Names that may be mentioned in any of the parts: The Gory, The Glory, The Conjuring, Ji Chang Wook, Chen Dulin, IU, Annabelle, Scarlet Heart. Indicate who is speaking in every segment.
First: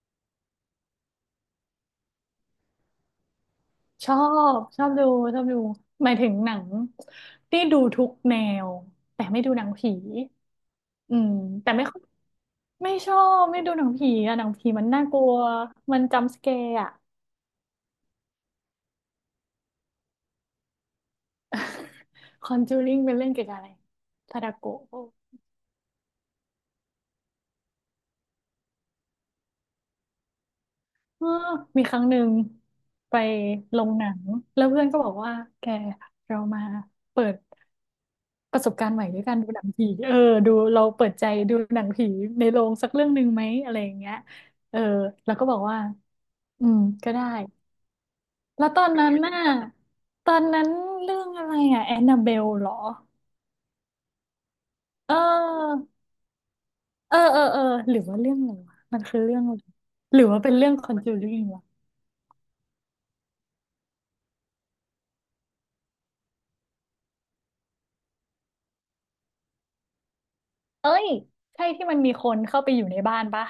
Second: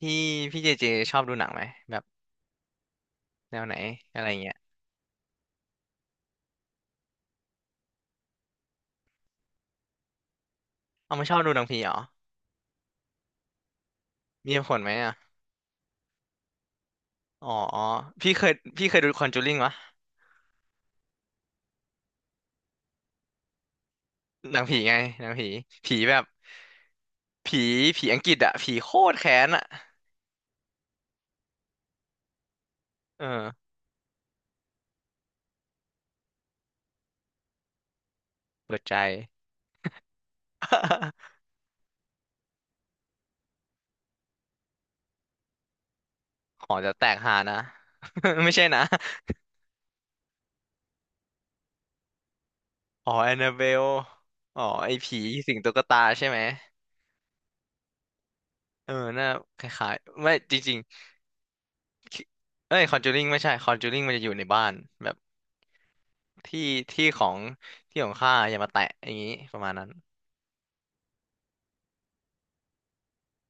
Speaker 1: พี่พี่เจเจชอบดูหนังไหมแบบแนวไหน
Speaker 2: ชอ
Speaker 1: อะไรเงี้ย
Speaker 2: บชอบดูชอบดูหมายถึงหนังที่ดูทุกแนวแต่ไม่ดูหนังผี
Speaker 1: เอา
Speaker 2: อื
Speaker 1: ไม่
Speaker 2: ม
Speaker 1: ชอบดูหนัง
Speaker 2: แต่
Speaker 1: ผี
Speaker 2: ไม่
Speaker 1: เหรอ
Speaker 2: ค่อยไม่ชอบไม่ดูหนังผีอะหนั
Speaker 1: มี
Speaker 2: ง
Speaker 1: เหตุ
Speaker 2: ผี
Speaker 1: ผล
Speaker 2: มัน
Speaker 1: ไหม
Speaker 2: น่า
Speaker 1: อ่ะ
Speaker 2: กลัวมันจัมป์สแกร์อะ
Speaker 1: อ๋อพี่เคยพี่เคยดูคอนจูริงวะ
Speaker 2: คอนจูริงเป็นเรื่องเกี่ยวกับอะไรทาดา
Speaker 1: หนังผี
Speaker 2: โกะ
Speaker 1: ไงหนังผีผีแบบผีผีอังกฤษอะผีโคตรแค้นอะ
Speaker 2: เออมีครั้งหนึ่งไป
Speaker 1: เออ
Speaker 2: ลงหนังแล้วเพื่อนก็บอกว่าแกเรามาเปิดประสบ
Speaker 1: เปิด
Speaker 2: การ
Speaker 1: ใจ
Speaker 2: ณ์ใหม่ด้วยกันดูหนังผีเออดูเราเปิดใจ ดูหนังผีในโรงสักเรื่องหนึ่งไหมอะไรอย่างเงี้ยเออแล้วก็บอกว่า
Speaker 1: ห
Speaker 2: อื
Speaker 1: อ
Speaker 2: ม
Speaker 1: จะแต
Speaker 2: ก็
Speaker 1: ก
Speaker 2: ได้
Speaker 1: หานะ ไม่ใช่
Speaker 2: แล้วต
Speaker 1: นะ
Speaker 2: อนนั้นน่ะตอนนั้นเรื่องอะไรอ่ะแอนนาเบลเหรอ
Speaker 1: อ๋อแอนนาเบลอ๋อไอ
Speaker 2: เ
Speaker 1: ผีสิงตุ๊ก
Speaker 2: ออ
Speaker 1: ตาใช่ไหม
Speaker 2: เออเออเออหรือว่าเรื่องอะไรวะ
Speaker 1: เออ
Speaker 2: มันคือ
Speaker 1: น่า
Speaker 2: เรื่องอะ
Speaker 1: ค
Speaker 2: ไร
Speaker 1: ล้าย
Speaker 2: หรื
Speaker 1: ๆ
Speaker 2: อ
Speaker 1: ไม่
Speaker 2: ว่าเป็
Speaker 1: จ
Speaker 2: นเรื่อง
Speaker 1: ริง
Speaker 2: คอนจูริงวะ
Speaker 1: ๆเอ้ยคอนจูริงไม่ใช่คอนจูริงมันจะอยู่ในบ้านแบบ ที่ที่ของที่ของข้าอย่ามาแตะอย่างนี้ประมาณนั้น
Speaker 2: เอ้ยใช่ที่มันมีคนเข้าไปอยู่ในบ้านปะ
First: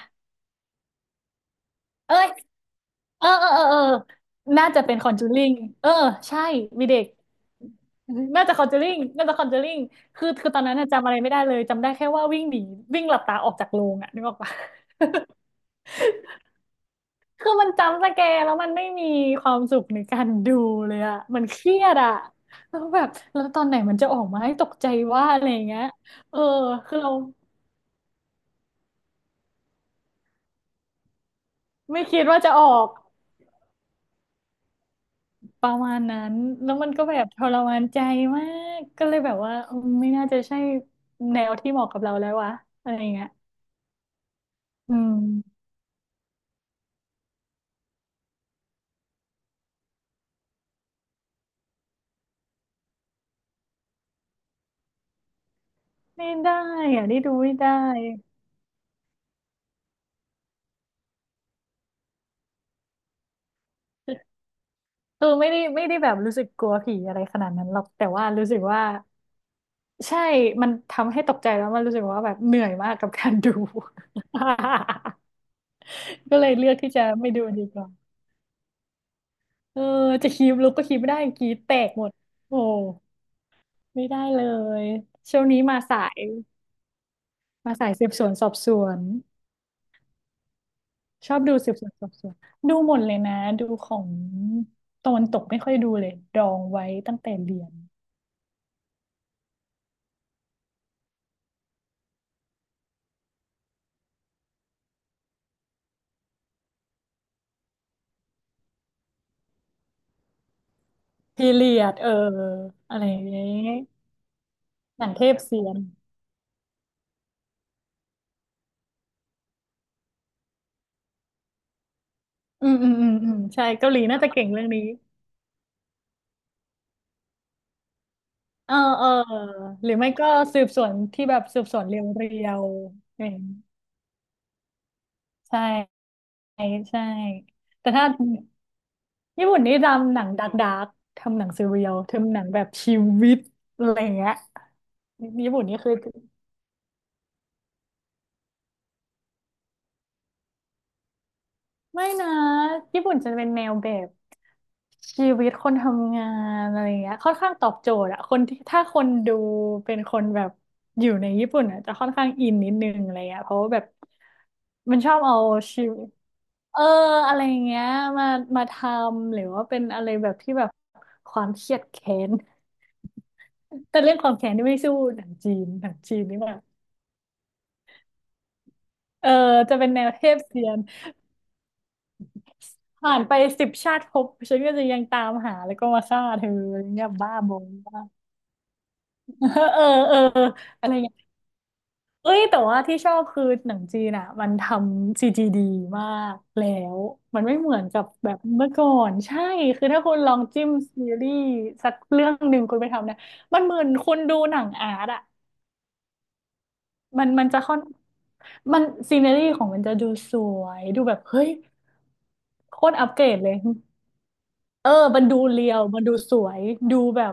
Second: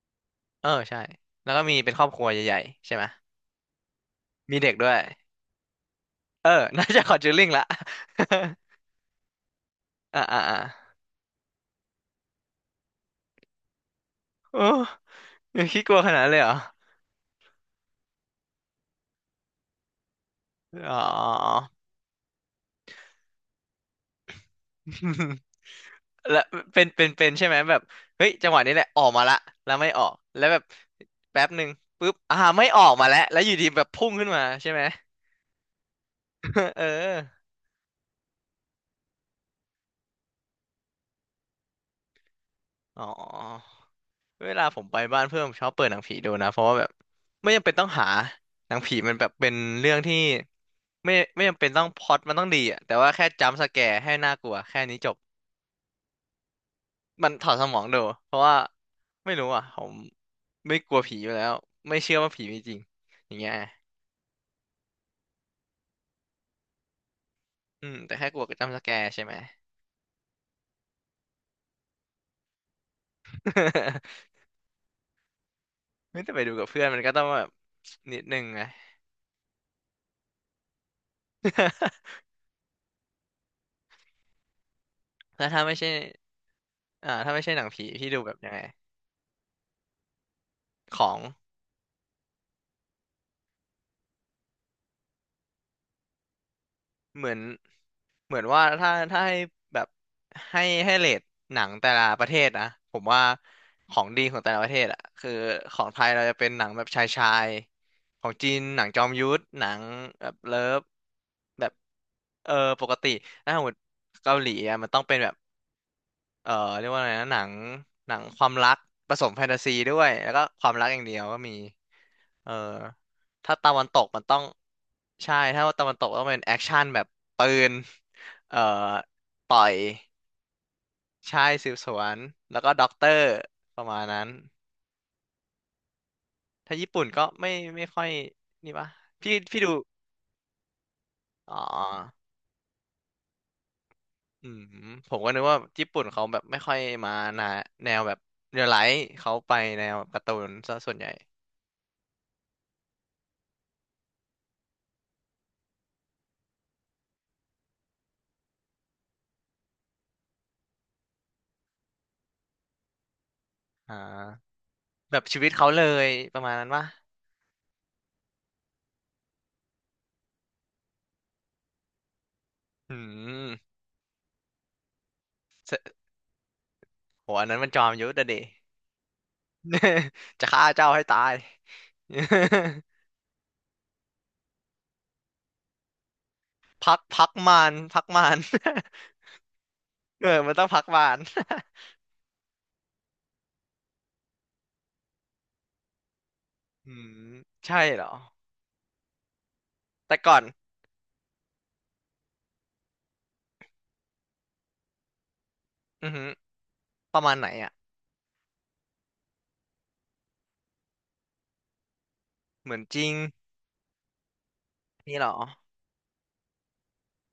Speaker 1: เออใช่แล้วก็มีเป็นครอบ
Speaker 2: เอ้
Speaker 1: ครั
Speaker 2: ย
Speaker 1: วใหญ่ๆใช่ไหม
Speaker 2: เออเออเออเออ
Speaker 1: มี
Speaker 2: น่า
Speaker 1: เด็ก
Speaker 2: จะ
Speaker 1: ด้
Speaker 2: เป็
Speaker 1: ว
Speaker 2: น
Speaker 1: ย
Speaker 2: คอนจูริงเออใช่
Speaker 1: เออ
Speaker 2: มี
Speaker 1: น่า
Speaker 2: เด็
Speaker 1: จะ
Speaker 2: ก
Speaker 1: คอนจูริงละ
Speaker 2: น่าจะคอนเจอริงน่าจะคอนเจอริง
Speaker 1: อ่า
Speaker 2: คือ
Speaker 1: อ่า
Speaker 2: คือ
Speaker 1: อ่า
Speaker 2: ตอนนั้นน่ะจำอะไรไม่ได้เลยจำได้แค่ว่าวิ่งหนีวิ่งหลับตาออกจากโรงอะนึกออกปะ
Speaker 1: โอ้ยังคิดกลัวขนาดนั้นเลยเหรอ
Speaker 2: คือมันจำสแกร์แล้วมันไม่มีความสุขในการดูเล
Speaker 1: อ๋อ
Speaker 2: ยอะมันเครียดอะแล้วตอนไหนมันจะออกมาให้ตกใจว่าอะ ไรอย่างเงี้ยเอ
Speaker 1: แล้
Speaker 2: อ
Speaker 1: วเป็น
Speaker 2: คือ
Speaker 1: เป็น
Speaker 2: เรา
Speaker 1: เป็นใช่ไหมแบบเฮ้ยจังหวะนี้แหละออกมาละแล้วไม่ออกแล้วแบบแป๊บหนึ่ง
Speaker 2: ไม่
Speaker 1: ปุ๊บ
Speaker 2: คิดว่าจะอ
Speaker 1: ไม่
Speaker 2: อ
Speaker 1: ออ
Speaker 2: ก
Speaker 1: กมาแล้วแล้วอยู่ดีแบบพุ่งขึ้นมาใช่ไหม
Speaker 2: ประมาณนั้นแล้ว
Speaker 1: เออ
Speaker 2: มันก็แบบทรมานใจมากก็เลยแบบว่าเออไม่น่าจะใช่แนวที่เหมาะกับเราแล้ววะอะไร
Speaker 1: อ๋
Speaker 2: อ
Speaker 1: อ
Speaker 2: ย่างเงี้ย
Speaker 1: เวลาผม
Speaker 2: อื
Speaker 1: ไปบ้านเพื่อนผม
Speaker 2: ม
Speaker 1: ชอบเปิดหนังผีดูนะเพราะว่าแบบไม่จำเป็นต้องหาหนังผีมันแบบเป็นเรื่องที่ไม่จำเป็นต้องพล็อตมันต้องดีอะแต่ว่าแค่จัมป์สแกร์ให้น่ากลัวแค่นี้จบ
Speaker 2: ไม่ได้อะนี่
Speaker 1: มั
Speaker 2: ดู
Speaker 1: นถอ
Speaker 2: ไม่
Speaker 1: ดส
Speaker 2: ได้
Speaker 1: มองดูเพราะว่าไม่รู้อ่ะผมไม่กลัวผีอยู่แล้วไม่เชื่อว่าผีมีจริงอย่างเงี้ย
Speaker 2: คือไม่ได้แบบรู้สึกกลัวผีอะไรขนาดนั้นหรอ
Speaker 1: อื
Speaker 2: ก
Speaker 1: ม
Speaker 2: แต่
Speaker 1: แต่
Speaker 2: ว่า
Speaker 1: แค่กลัว
Speaker 2: รู้
Speaker 1: กั
Speaker 2: สึ
Speaker 1: บ
Speaker 2: ก
Speaker 1: จัมป์ส
Speaker 2: ว่า
Speaker 1: แกร์ใช่ไหม
Speaker 2: ใช่มันทำให้ตกใจแล้วมันรู้สึกว่าแบบเหนื่อยมากกับการดู
Speaker 1: ไม่แต่
Speaker 2: ก็
Speaker 1: ไป
Speaker 2: เล
Speaker 1: ดู
Speaker 2: ย
Speaker 1: กับ
Speaker 2: เลือก
Speaker 1: เพื่อน
Speaker 2: ที่
Speaker 1: มั
Speaker 2: จะ
Speaker 1: นก็ต้อง
Speaker 2: ไม่
Speaker 1: แบ
Speaker 2: ดู
Speaker 1: บ
Speaker 2: ดีกว่า
Speaker 1: นิดนึงไง
Speaker 2: เออจะคีบลุกก็คีบไม่ได้กรีดแตกหมดโอ้ไม่ได้เลย ช่วง
Speaker 1: แล้ว
Speaker 2: นี้
Speaker 1: ถ้าไม่
Speaker 2: มา
Speaker 1: ใช่
Speaker 2: สาย
Speaker 1: อ่าถ้าไม่ใช่หนัง
Speaker 2: มา
Speaker 1: ผี
Speaker 2: สายสื
Speaker 1: พี่
Speaker 2: บ
Speaker 1: ดู
Speaker 2: สว
Speaker 1: แบ
Speaker 2: น
Speaker 1: บ
Speaker 2: ส
Speaker 1: ยั
Speaker 2: อ
Speaker 1: ง
Speaker 2: บ
Speaker 1: ไง
Speaker 2: สวน
Speaker 1: ของ
Speaker 2: ชอบดูสืบสวนสอบสวน ดูหมดเลยนะ ดูของตะวันตกไม่ค่อยดูเลย ดองไว้ตั้ง
Speaker 1: เหมื
Speaker 2: แต่
Speaker 1: อน
Speaker 2: เรียน
Speaker 1: เหมือนว่าถ้าให้แบบให้เรทหนังแต่ละประเทศนะผมว่าของดีของแต่ละประเทศอะคือของไทยเราจะเป็นหนังแบบชายชายของจีนหนังจอมยุทธหนังแบบเลิฟ
Speaker 2: พี
Speaker 1: แบ
Speaker 2: เรี
Speaker 1: บ
Speaker 2: ยดเออ
Speaker 1: เออปก
Speaker 2: อะไร
Speaker 1: ติ
Speaker 2: อย่างเงี้
Speaker 1: ถ้าสมม
Speaker 2: ย
Speaker 1: ติเกาหลีอะมันต้อ
Speaker 2: ห
Speaker 1: ง
Speaker 2: นัง
Speaker 1: เป็น
Speaker 2: เท
Speaker 1: แบบ
Speaker 2: พเสียน
Speaker 1: เอ่อเรียกว่าอะไรนะหนังหนังความรักผสมแฟนตาซีด้วยแล้วก็ความรักอย่างเดียวก็มีเออ
Speaker 2: อืม
Speaker 1: ถ้า
Speaker 2: ใช่
Speaker 1: ตะวัน
Speaker 2: เกา
Speaker 1: ต
Speaker 2: หลี
Speaker 1: ก
Speaker 2: น่า
Speaker 1: มัน
Speaker 2: จะ
Speaker 1: ต้อง
Speaker 2: เก่งเรื่องนี้
Speaker 1: ใช่ถ้าตะวันตกต้องเป็นแอคชั่นแบบปืนเอ่อ
Speaker 2: เออเออ
Speaker 1: ต่อย
Speaker 2: หรือไม่ก็สืบสวนที่แบ
Speaker 1: ใช่
Speaker 2: บสืบ
Speaker 1: สื
Speaker 2: ส
Speaker 1: บ
Speaker 2: วน
Speaker 1: ส
Speaker 2: เร
Speaker 1: วน
Speaker 2: ีย
Speaker 1: แล้ว
Speaker 2: ว
Speaker 1: ก็ด็อกเต
Speaker 2: ๆ
Speaker 1: อ
Speaker 2: อะไร
Speaker 1: ร์
Speaker 2: อย่างนี้
Speaker 1: ประมาณนั้น
Speaker 2: ใช่
Speaker 1: ถ้าญี่
Speaker 2: ใช่
Speaker 1: ปุ่นก็ไม่ไม่
Speaker 2: แต่
Speaker 1: ค่อ
Speaker 2: ถ้า
Speaker 1: ยนี่ปะพี่
Speaker 2: ญี่ปุ่
Speaker 1: พี่
Speaker 2: น
Speaker 1: ดู
Speaker 2: นี่ทำหนังดาร์กดากทำหนัง
Speaker 1: อ๋อ
Speaker 2: ซีเรียลทำหนังแบบชีวิตอะไรอย่างเงี้ย
Speaker 1: อืมผมก็นึก
Speaker 2: ญี่
Speaker 1: ว่า
Speaker 2: ปุ่นนี่
Speaker 1: ญี่
Speaker 2: คือ
Speaker 1: ปุ่นเขาแบบไม่ค่อยมานะแนวแบบเรียลไลท์เขาไปแนวแบบการ์ตูนซะส่วนใหญ่
Speaker 2: ไม่นะญี่ปุ่นจะเป็นแนวแบบชีวิตคนทำงานอะไรเงี้ยค่อนข้างตอบโจทย์อะคนที่ถ้าคนดูเป็นคนแบบอยู่ในญี่ปุ่นอะจะค่อนข้างอินนิดนึงอะไรเงี้ยเพราะว่าแบบ
Speaker 1: อ่า
Speaker 2: มันช
Speaker 1: แบ
Speaker 2: อบ
Speaker 1: บ
Speaker 2: เอา
Speaker 1: ชีวิตเขาเล
Speaker 2: ชีวิ
Speaker 1: ย
Speaker 2: ต
Speaker 1: ประมาณนั้น
Speaker 2: เอ
Speaker 1: วะ
Speaker 2: ออะไรอย่างเงี้ยมามาทำหรือว่าเป็นอะไรแบบที่แบบความเครียดแค้น
Speaker 1: อืม
Speaker 2: แต่เรื่องความแค้นนี่ไม่สู้หนังจีนนี่แบบ
Speaker 1: โหอันนั้นมันจอมยุทธอะเด
Speaker 2: เออจะเป็นแนวเทพ
Speaker 1: จะ
Speaker 2: เซี
Speaker 1: ฆ่า
Speaker 2: ยน
Speaker 1: เจ้าให้ตาย
Speaker 2: ผ่านไป10 ชาติภพฉันก็จะยังตามหาแล้วก็มาฆ่าเธออย่าง
Speaker 1: พัก
Speaker 2: เงี้ย
Speaker 1: พัก
Speaker 2: บ้าบ
Speaker 1: มา
Speaker 2: ง
Speaker 1: ร
Speaker 2: บ้า
Speaker 1: พักมาร
Speaker 2: เออเออ
Speaker 1: เออ
Speaker 2: อ
Speaker 1: มันต้องพัก
Speaker 2: อะไร
Speaker 1: มาร
Speaker 2: เอ้ยแต่ว่าที่ชอบคือหนังจีนอ่ะมันทำซีจีดีมากแล้
Speaker 1: อื
Speaker 2: ว
Speaker 1: ม
Speaker 2: มันไม่เหมื
Speaker 1: ใช่
Speaker 2: อนกั
Speaker 1: เหร
Speaker 2: บ
Speaker 1: อ
Speaker 2: แบบเมื่อก่อนใช่คือถ้าคุ
Speaker 1: แต่
Speaker 2: ณลอ
Speaker 1: ก่อ
Speaker 2: ง
Speaker 1: น
Speaker 2: จิ้มซีรีส์สักเรื่องหนึ่งคุณไปทำนะมันเหมือนคุณดูหนังอาร์ตอ่ะ
Speaker 1: อือหือประ
Speaker 2: มัน
Speaker 1: มาณไห
Speaker 2: มั
Speaker 1: น
Speaker 2: นจะ
Speaker 1: อ่ะ
Speaker 2: ค่อนมันซีเนรี่ของมันจะดูสวยดูแบบเฮ้ย
Speaker 1: เหมื
Speaker 2: โค
Speaker 1: อน
Speaker 2: ตร
Speaker 1: จริ
Speaker 2: อัป
Speaker 1: ง
Speaker 2: เกรดเลยเออ
Speaker 1: นี่
Speaker 2: มั
Speaker 1: เห
Speaker 2: น
Speaker 1: รอ
Speaker 2: ดูเรียวมันดูสวยดูแบบ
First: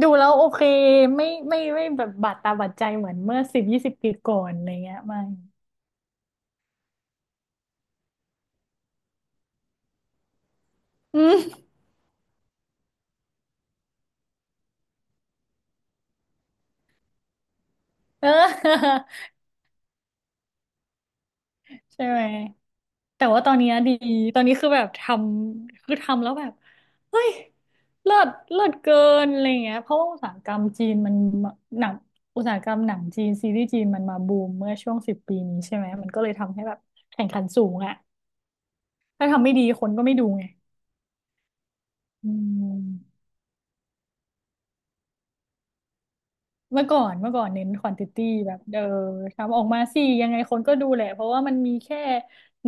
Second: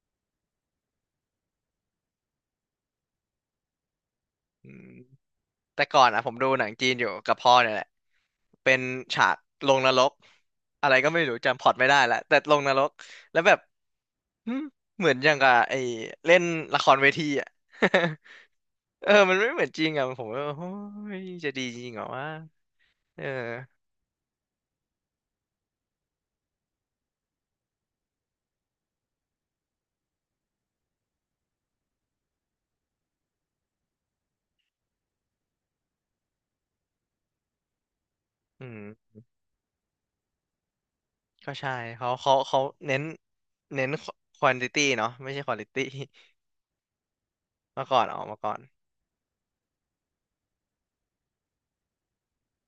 Speaker 2: ดูแล้วโอเคไม่แบบบาดตาบาดใจเหมือนเมื่อ10-20 ปีก่อนอะ
Speaker 1: อื
Speaker 2: ไร
Speaker 1: ม
Speaker 2: เงี้ยไม่
Speaker 1: แต่ก่อนอ่ะผมดูหนังจีนอยู่กับพ่อเนี่ยแหละเป็นฉากลงนรกอะไรก็
Speaker 2: อื
Speaker 1: ไม่รู้
Speaker 2: ม
Speaker 1: จำพล็อตไม่ได้ละแต่ลงนรกแล้วแบบ หึเหมือนอย่างกับไอ้เล่นละครเวทีอ่ะ
Speaker 2: เออ
Speaker 1: เออมันไม่เหมือนจริงอ่ะผมว่าโอ้ยจะดีจริงเหร
Speaker 2: ใช่
Speaker 1: อ
Speaker 2: ไหม
Speaker 1: วะเอ
Speaker 2: แต่
Speaker 1: อ
Speaker 2: ว่าตอนเนี้ยดีตอนนี้คือแบบทำคือทำแล้วแบบเฮ้ยเลิศเกินอะไรเงี้ยเพราะว่าอุตสาหกรรมจีนมันมาหนังอุตสาหกรรมหนังจีนซีรีส์จีนมันมาบูมเมื่อช่วงสิบปีนี้ใช่ไหมมันก็เลยทำให้แบบแข่งขันสูงอะ
Speaker 1: อืม
Speaker 2: ถ้าทำไม่ดีคนก็ไม่ดูไง
Speaker 1: ก็ใช่เขา
Speaker 2: อื
Speaker 1: เขาเขา
Speaker 2: ม
Speaker 1: เน้นเน้นควอนติตี้เนาะไม่ใช่ควอลิตี้
Speaker 2: เมื่อก่อนเน้นค
Speaker 1: มา
Speaker 2: วอน
Speaker 1: ก่อ
Speaker 2: ติ
Speaker 1: นออ
Speaker 2: ตี้
Speaker 1: กมา
Speaker 2: แบ
Speaker 1: ก่อ
Speaker 2: บ
Speaker 1: น
Speaker 2: เออทำออกมาสิยังไงคนก็ดูแหละเพราะว่ามันมีแค่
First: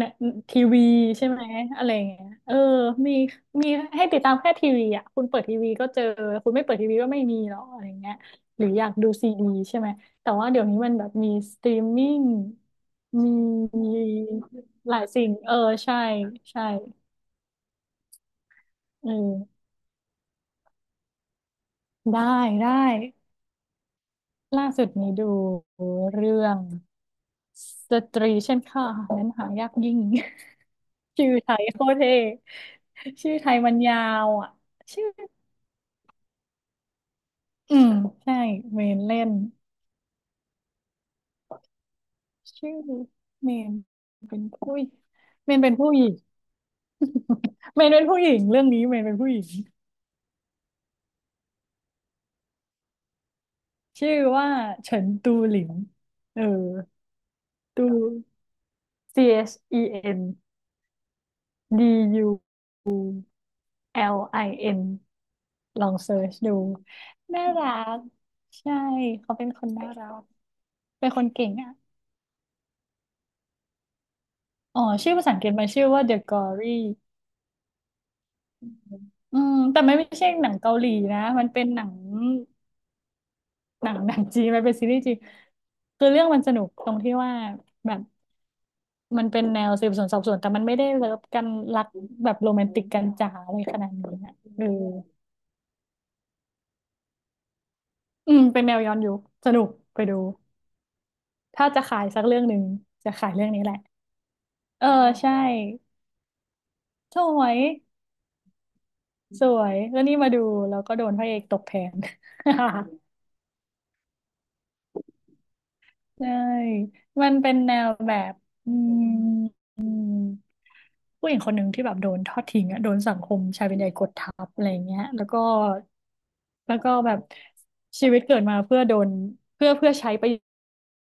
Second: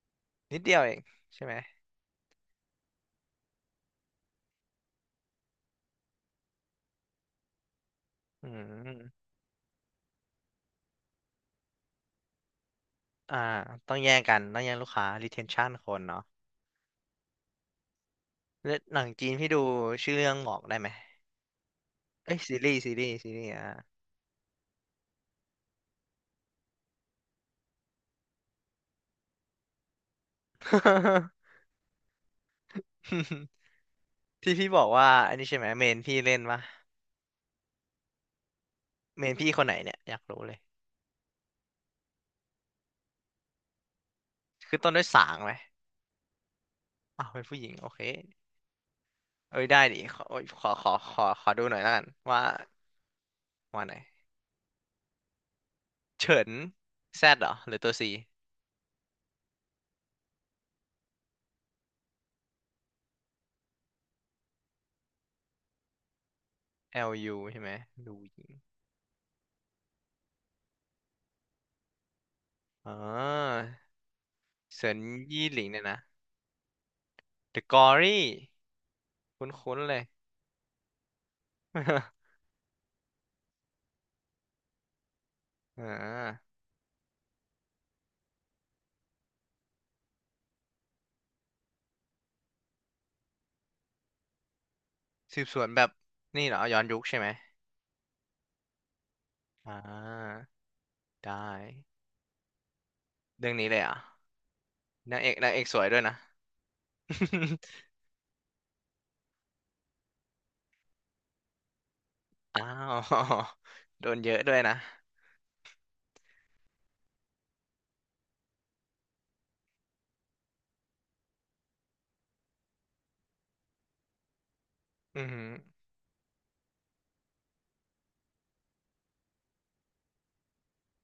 Speaker 2: นะ
Speaker 1: นิ
Speaker 2: ที
Speaker 1: ดเดีย
Speaker 2: วี
Speaker 1: วเอง
Speaker 2: ใช่ไหม
Speaker 1: ใช่ไหม
Speaker 2: อะไรอย่างเงี้ยเออมีมีให้ติดตามแค่ทีวีอ่ะคุณเปิดทีวีก็เจอคุณไม่เปิดทีวีก็ไม่มีหรอกอะไรอย่างเงี้ย
Speaker 1: อื
Speaker 2: หรืออยากดูซี
Speaker 1: ม
Speaker 2: ดีใช่ไหมแต่ว่าเดี๋ยวนี้มันแบบมีสตรีมมิ่งมี
Speaker 1: อ่า
Speaker 2: ม
Speaker 1: ต้องแย่งกันต้
Speaker 2: ี
Speaker 1: องแย่งลูก
Speaker 2: หลา
Speaker 1: ค้า
Speaker 2: ยสิ่งเออ
Speaker 1: retention ค
Speaker 2: ใช่
Speaker 1: นเนาะ
Speaker 2: ใช่
Speaker 1: แล้วหนัง
Speaker 2: เออ
Speaker 1: จีนพี่ดูชื่อเรื่องบอกได้ไหม
Speaker 2: ได้
Speaker 1: เอ้ยซี
Speaker 2: ได้
Speaker 1: รีส์ซีรีส์ซีรีส์อ่ะ
Speaker 2: ล่าสุดนี้ดูเรื่อง สตรีเช่นข้านั้นหายากยิ่ง ชื่อไทยโคตรเท่ชื่อไท ยมันยาวอ่ะ
Speaker 1: ที่พี่บอก
Speaker 2: ชื่อ
Speaker 1: ว่าอันนี้ใช่ไหมเมนพี่เล่นปะ
Speaker 2: อืมใช่เมนเล่
Speaker 1: เม
Speaker 2: น
Speaker 1: นพี่คนไหนเนี่ย อยากรู้เลย
Speaker 2: ชื่อเมนเป็นผู้
Speaker 1: คือ
Speaker 2: หญิ
Speaker 1: ต้
Speaker 2: ง
Speaker 1: นด้วยสางไห
Speaker 2: เม
Speaker 1: ม
Speaker 2: นเป็นผู้หญิง
Speaker 1: อ้าวเป็นผู้หญิง
Speaker 2: เม
Speaker 1: โอ
Speaker 2: น
Speaker 1: เค
Speaker 2: เป็นผู้หญิงเรื่องนี้เมนเป็นผู้หญิง
Speaker 1: เอ้ยได้ดิขอโอ้ยขอดูหน่อยละกันว่าว่าไหน
Speaker 2: ชื่อว่าเฉินตูหลิน
Speaker 1: เฉิ
Speaker 2: เออ
Speaker 1: นแซดเหรอหรือ
Speaker 2: ตู
Speaker 1: ตัวซี
Speaker 2: Chendulin ลองเซิร์ชดู
Speaker 1: LU
Speaker 2: น่า
Speaker 1: ใช่ไห
Speaker 2: รั
Speaker 1: ม
Speaker 2: ก
Speaker 1: ดูหญิง
Speaker 2: ใช่เขาเป็นคนน่ารักเป็นคนเก่งอ่ะ
Speaker 1: อ๋อ
Speaker 2: อ๋อ
Speaker 1: เฉิน
Speaker 2: ชื่อภาษาอัง
Speaker 1: ยี่
Speaker 2: กฤษ
Speaker 1: หลิ
Speaker 2: มั
Speaker 1: ง
Speaker 2: น
Speaker 1: เนี่
Speaker 2: ชื่
Speaker 1: ย
Speaker 2: อ
Speaker 1: นะ
Speaker 2: ว่า The Glory
Speaker 1: The Gory
Speaker 2: อืมอืม
Speaker 1: คุ้น
Speaker 2: แต่
Speaker 1: ๆ
Speaker 2: ไม่
Speaker 1: เลย
Speaker 2: ไม่ใช่หนังเกาหลีนะมันเป็นหนัง หนังจีนมันเป็นซีรีส์จีน
Speaker 1: อ่
Speaker 2: คือเรื่องมัน
Speaker 1: า
Speaker 2: สนุกตรงที่ว่าแบบมันเป็นแนวสืบสวนสอบสวนแต่มันไม่ได้เลิฟกันรักแบบโรแมนติกกันจ๋าอะไรขนาดนี้นะเออ
Speaker 1: สืบสวนแบบนี่เหรอย้อนยุคใช่ไหม
Speaker 2: อืมเป็นแนวย้อนยุคสนุก
Speaker 1: อ่
Speaker 2: ไปดู
Speaker 1: าได้
Speaker 2: ถ้าจะขายสักเรื่องหนึ่งจะขายเรื่
Speaker 1: เรื่
Speaker 2: อง
Speaker 1: อง
Speaker 2: นี้
Speaker 1: นี้
Speaker 2: แห
Speaker 1: เล
Speaker 2: ละ
Speaker 1: ยเหรอ่ะ
Speaker 2: เออ
Speaker 1: นางเอ
Speaker 2: ใช่
Speaker 1: กนางเอกสวยด้วยนะ
Speaker 2: สวยสวยแล้วนี่มาดูแล้วก็โดนพระเอกตกแผน
Speaker 1: อ้าว โดนเยอะด้วยนะ
Speaker 2: ใช่มันเป็นแนวแบบอืมอืมผู้หญิงคนหนึ่งที่แบบโดนทอดทิ้งอะโดนสังคมชายเป็นใหญ่กดทับอะไรเงี้ย
Speaker 1: อื
Speaker 2: แล้
Speaker 1: อ
Speaker 2: ว
Speaker 1: หื
Speaker 2: ก็
Speaker 1: อ
Speaker 2: แล้วก็แบบชีวิตเกิดมาเพื่อโดนเพื่อใช้ประ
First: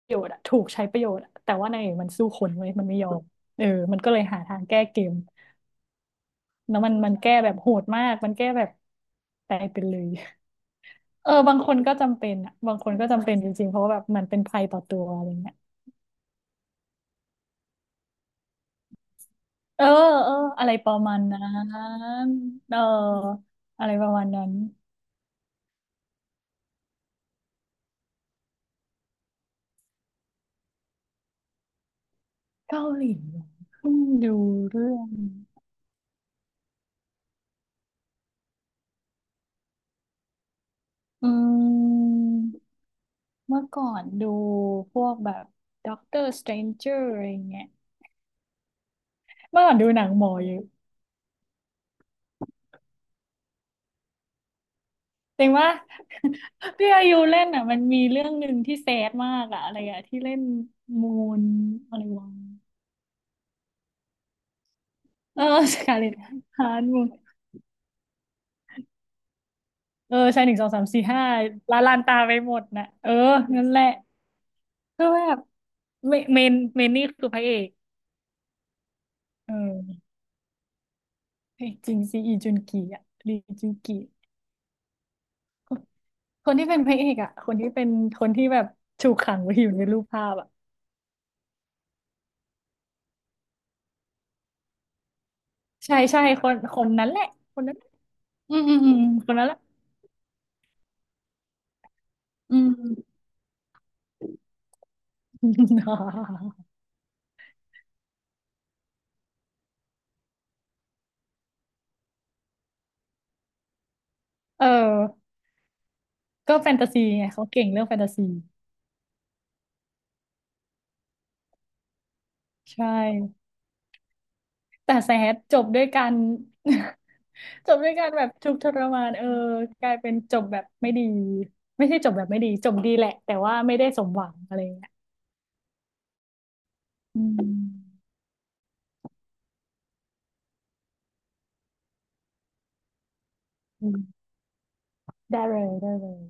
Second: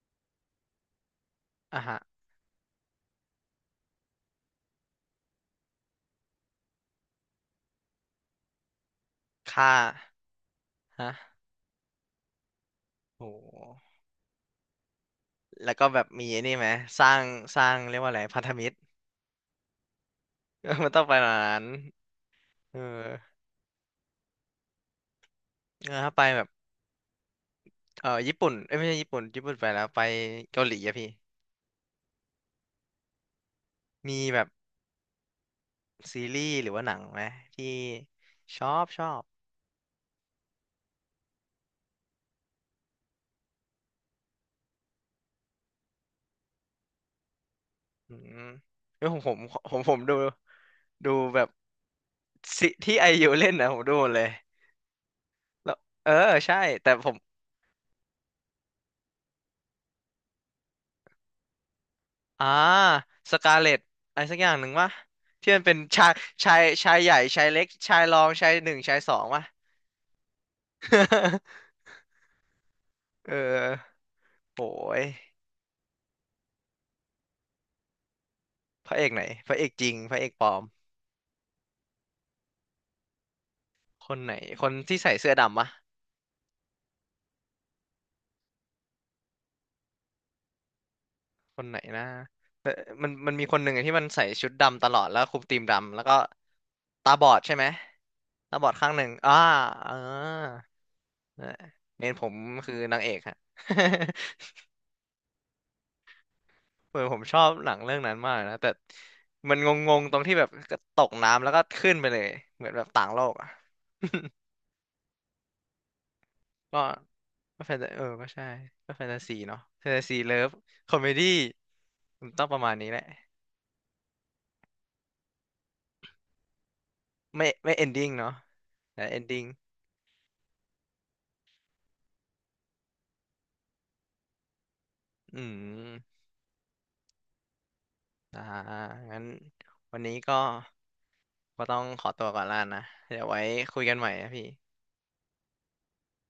Speaker 2: โยชน์อะถูกใช้ประโยชน์อะแต่ว่านา
Speaker 1: อ่ะ
Speaker 2: งเอก
Speaker 1: ฮะ
Speaker 2: มันสู้คนไว้ยมันไม่ยอมเออมันก็เลยหาทางแก้เกมแล้วมันแก้แบบโหดมากมันแก้แบบตาย
Speaker 1: ค่า
Speaker 2: ไปเลย เออ
Speaker 1: ฮะ
Speaker 2: บางคนก็จำเป็นอะบางคนก็
Speaker 1: โ
Speaker 2: จำเป็นจริงๆเพราะ
Speaker 1: ห
Speaker 2: ว่าแบบมันเป็นภัยต่อตัวอะไรเงี้ย
Speaker 1: แล้วก็แบบมีไอ้นี่ไหม สร้าง สร้างเรียกว่าอะไร พันธมิตร
Speaker 2: เออเอออะไร ป
Speaker 1: มัน
Speaker 2: ระ
Speaker 1: ต้องไป
Speaker 2: มาณ
Speaker 1: แบบ
Speaker 2: นั้
Speaker 1: นั้น
Speaker 2: นเอ
Speaker 1: เอ
Speaker 2: อ
Speaker 1: อ
Speaker 2: อะไรประมาณนั้น
Speaker 1: เออถ้าไปแบบ เออญี่ปุ่นเอ้ยไม่ใช่ญี่ปุ่นญี่ปุ่นไปแล้ว ไปเกาหลีอะพี่
Speaker 2: เกาหลีเหรอเพิ่ง
Speaker 1: มี
Speaker 2: ดู
Speaker 1: แบบ
Speaker 2: เรื่อง
Speaker 1: ซีรีส์หรือว่าหนังไหมที่ชอบชอบ
Speaker 2: อืมเมื่อก่อนดูพวกแบบด็อกเตอร์สเตรนเจอร์อะไรเงี้ย
Speaker 1: อืมเออผมผม
Speaker 2: เมื่อก่
Speaker 1: ผ
Speaker 2: อน
Speaker 1: ม
Speaker 2: ดู
Speaker 1: ผม
Speaker 2: หนัง
Speaker 1: ดู
Speaker 2: หมออยู่
Speaker 1: ดูแบบสิที่ไอยูเล่นนะผมดูหมดเลย
Speaker 2: จริงว่า
Speaker 1: แล้วเออ ใช่ แต่
Speaker 2: พี่อา
Speaker 1: ผ
Speaker 2: ยุ
Speaker 1: ม
Speaker 2: เล่นอ่ะมันมีเรื่องหนึ่งที่แซดมากอ่ะอะไรอ่ะที่เล่นมูนอะไรวะ
Speaker 1: อ่าสกาเลตอะไรสักอย่างหนึ่งวะ
Speaker 2: เออ
Speaker 1: ที่มันเป็
Speaker 2: ส
Speaker 1: น
Speaker 2: การ์
Speaker 1: ชา
Speaker 2: เล็
Speaker 1: ย
Speaker 2: ต
Speaker 1: ชาย
Speaker 2: ฮาร์ t
Speaker 1: ชาย
Speaker 2: มู
Speaker 1: ให
Speaker 2: น
Speaker 1: ญ่ชายเล็กชายรองชายหนึ่งชายสองวะ
Speaker 2: เออใช่หนึ่งสองสามสี่ห้า ละลานตาไปหมดนะเออ
Speaker 1: เออ
Speaker 2: นั่นแหละ
Speaker 1: โหย
Speaker 2: ก็แบบเมนเมนนี่คือพระเอก
Speaker 1: พระเอกไหนพ
Speaker 2: เ
Speaker 1: ระเอกจริง
Speaker 2: ออ
Speaker 1: พระเอกปลอม
Speaker 2: เฮ้ยจริงซีอีจุนกีอ่ะรีจุนกี
Speaker 1: คนไหนคนที่ใส่เสื้อดำวะ
Speaker 2: คนคนที่เป็นพระเอกอ่ะคนที่เป็นคนที่แบบถูกขังไว้อยู่ในรูปภาพอ่ะ
Speaker 1: คนไหนนะเออมันมีคนหนึ่งอะที่มันใส่ชุดดำตลอดแล้วคลุมธีมดำ
Speaker 2: ใช่
Speaker 1: แล้วก็
Speaker 2: ใช่คนนั้น
Speaker 1: ตา
Speaker 2: แห
Speaker 1: บ
Speaker 2: ละ
Speaker 1: อดใช่
Speaker 2: ค
Speaker 1: ไห
Speaker 2: น
Speaker 1: ม
Speaker 2: นั้นอื
Speaker 1: ตา
Speaker 2: ม
Speaker 1: บอ
Speaker 2: อื
Speaker 1: ด
Speaker 2: ม
Speaker 1: ข้า
Speaker 2: อื
Speaker 1: งห
Speaker 2: ม
Speaker 1: นึ่ง
Speaker 2: ค
Speaker 1: อ่า
Speaker 2: นนั้นแหละ
Speaker 1: เออเมนผม
Speaker 2: อืม
Speaker 1: คือนางเอกฮะ เหมือนผมชอบหนังเรื่องนั้นมากนะแต่มันงงๆตรงที่แบบก็ตกน้ำแล้วก็ขึ้นไปเลยเหมือนแบบต่างโลกอ่ะ
Speaker 2: เออก็ แฟน
Speaker 1: ก็
Speaker 2: ตาซีไงเขา
Speaker 1: ก็
Speaker 2: เก่ง
Speaker 1: แฟน
Speaker 2: เรื่อ
Speaker 1: ตา
Speaker 2: งแฟ
Speaker 1: เอ
Speaker 2: น
Speaker 1: อ
Speaker 2: ตาซี
Speaker 1: ก็ใช่ก็แฟนตาซีเนาะแฟนตาซีเลิฟคอมเมดี้มันต้องประมาณ
Speaker 2: ใช่
Speaker 1: นี้แหละ
Speaker 2: แต่แซดจบด้วยกัน
Speaker 1: ไม่
Speaker 2: จ
Speaker 1: ไม่
Speaker 2: บ
Speaker 1: เอ
Speaker 2: ด้
Speaker 1: น
Speaker 2: วย
Speaker 1: ดิ้
Speaker 2: กา
Speaker 1: ง
Speaker 2: รแบบ
Speaker 1: เนาะ
Speaker 2: ทุกข์ทร
Speaker 1: แต่
Speaker 2: มาน
Speaker 1: เอ
Speaker 2: เอ
Speaker 1: น
Speaker 2: อ
Speaker 1: ดิ้ง
Speaker 2: กลายเป็นจบแบบไม่ดีไม่ใช่จบแบบไม่ดีจบดีแหละแต่ว่าไม่ได้สมหวังอะไรอย่างเงี้ย
Speaker 1: อืม
Speaker 2: อืม
Speaker 1: อ่างั้นวันนี้ก็ก็ต้องขอตัวก่อนละนะเดี๋ยวไว้คุย
Speaker 2: อื
Speaker 1: กันใหม่
Speaker 2: ม
Speaker 1: นะพี่
Speaker 2: ได้เลยได้เลย